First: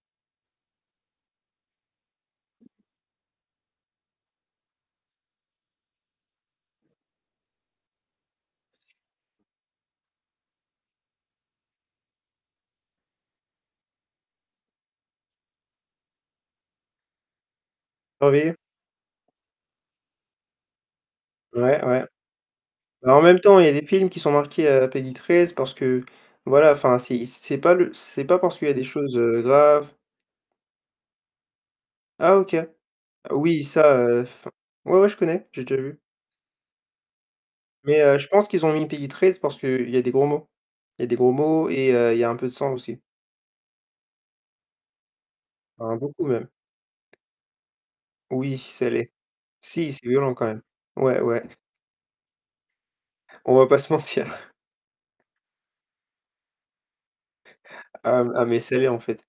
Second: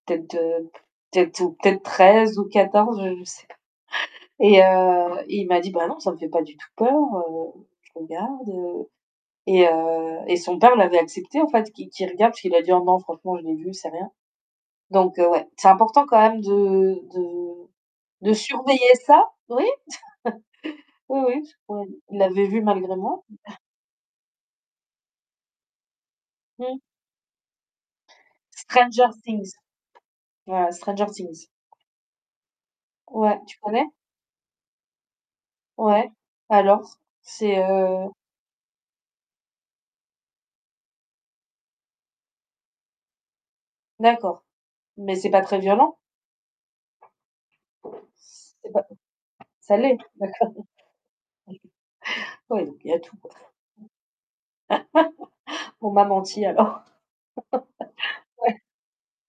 Peut-être, heu, p peut-être ou peut-être 13 ou 14, je sais pas et heu et il m'a dit: «Bah non, ça me fait pas du tout peur, heu, je regarde» et heu et son père l'avait accepté en fait, qu'il qu'il regarde parce qu'il a dit: «Oh non, franchement, je l'ai vu, c'est rien» donc ouais, c'est important quand même de de de Surveiller? surveiller ça, oui. Oui oui, je crois Ouais, i ouais. il l'avait vu malgré Bah, en moi. même temps il y a des films qui sont marqués à la PEGI13 c'est parce que, voilà Mmh. enfin, c'est c'est pas le c'est pas parce qu'il y a des Stranger choses, heu, Things. graves. Ouais. Stranger Things. Ah OK. Ouais, tu Oui connais? ça, heu, enfin ouais, ouais je connais, j'ai déjà vu Ouais, alors? C'est, mais, heu heu, je pense qu'ils ont mis PEGI13 parce qu'il y a des gros mots. Il y a des gros mots et heu, il y a un peu de sang aussi. D'accord mais c'est pas très Enfin, violent? beaucoup même. Oui, C'est pas ça l'est. ça Si, l'est? c'est violent quand D'accord. même. Ouais, ouais. Oui donc il y a tout, quoi. On va pas se mentir. On m'a menti alors. Hem, ah mais Ouais. ça l'est en fait.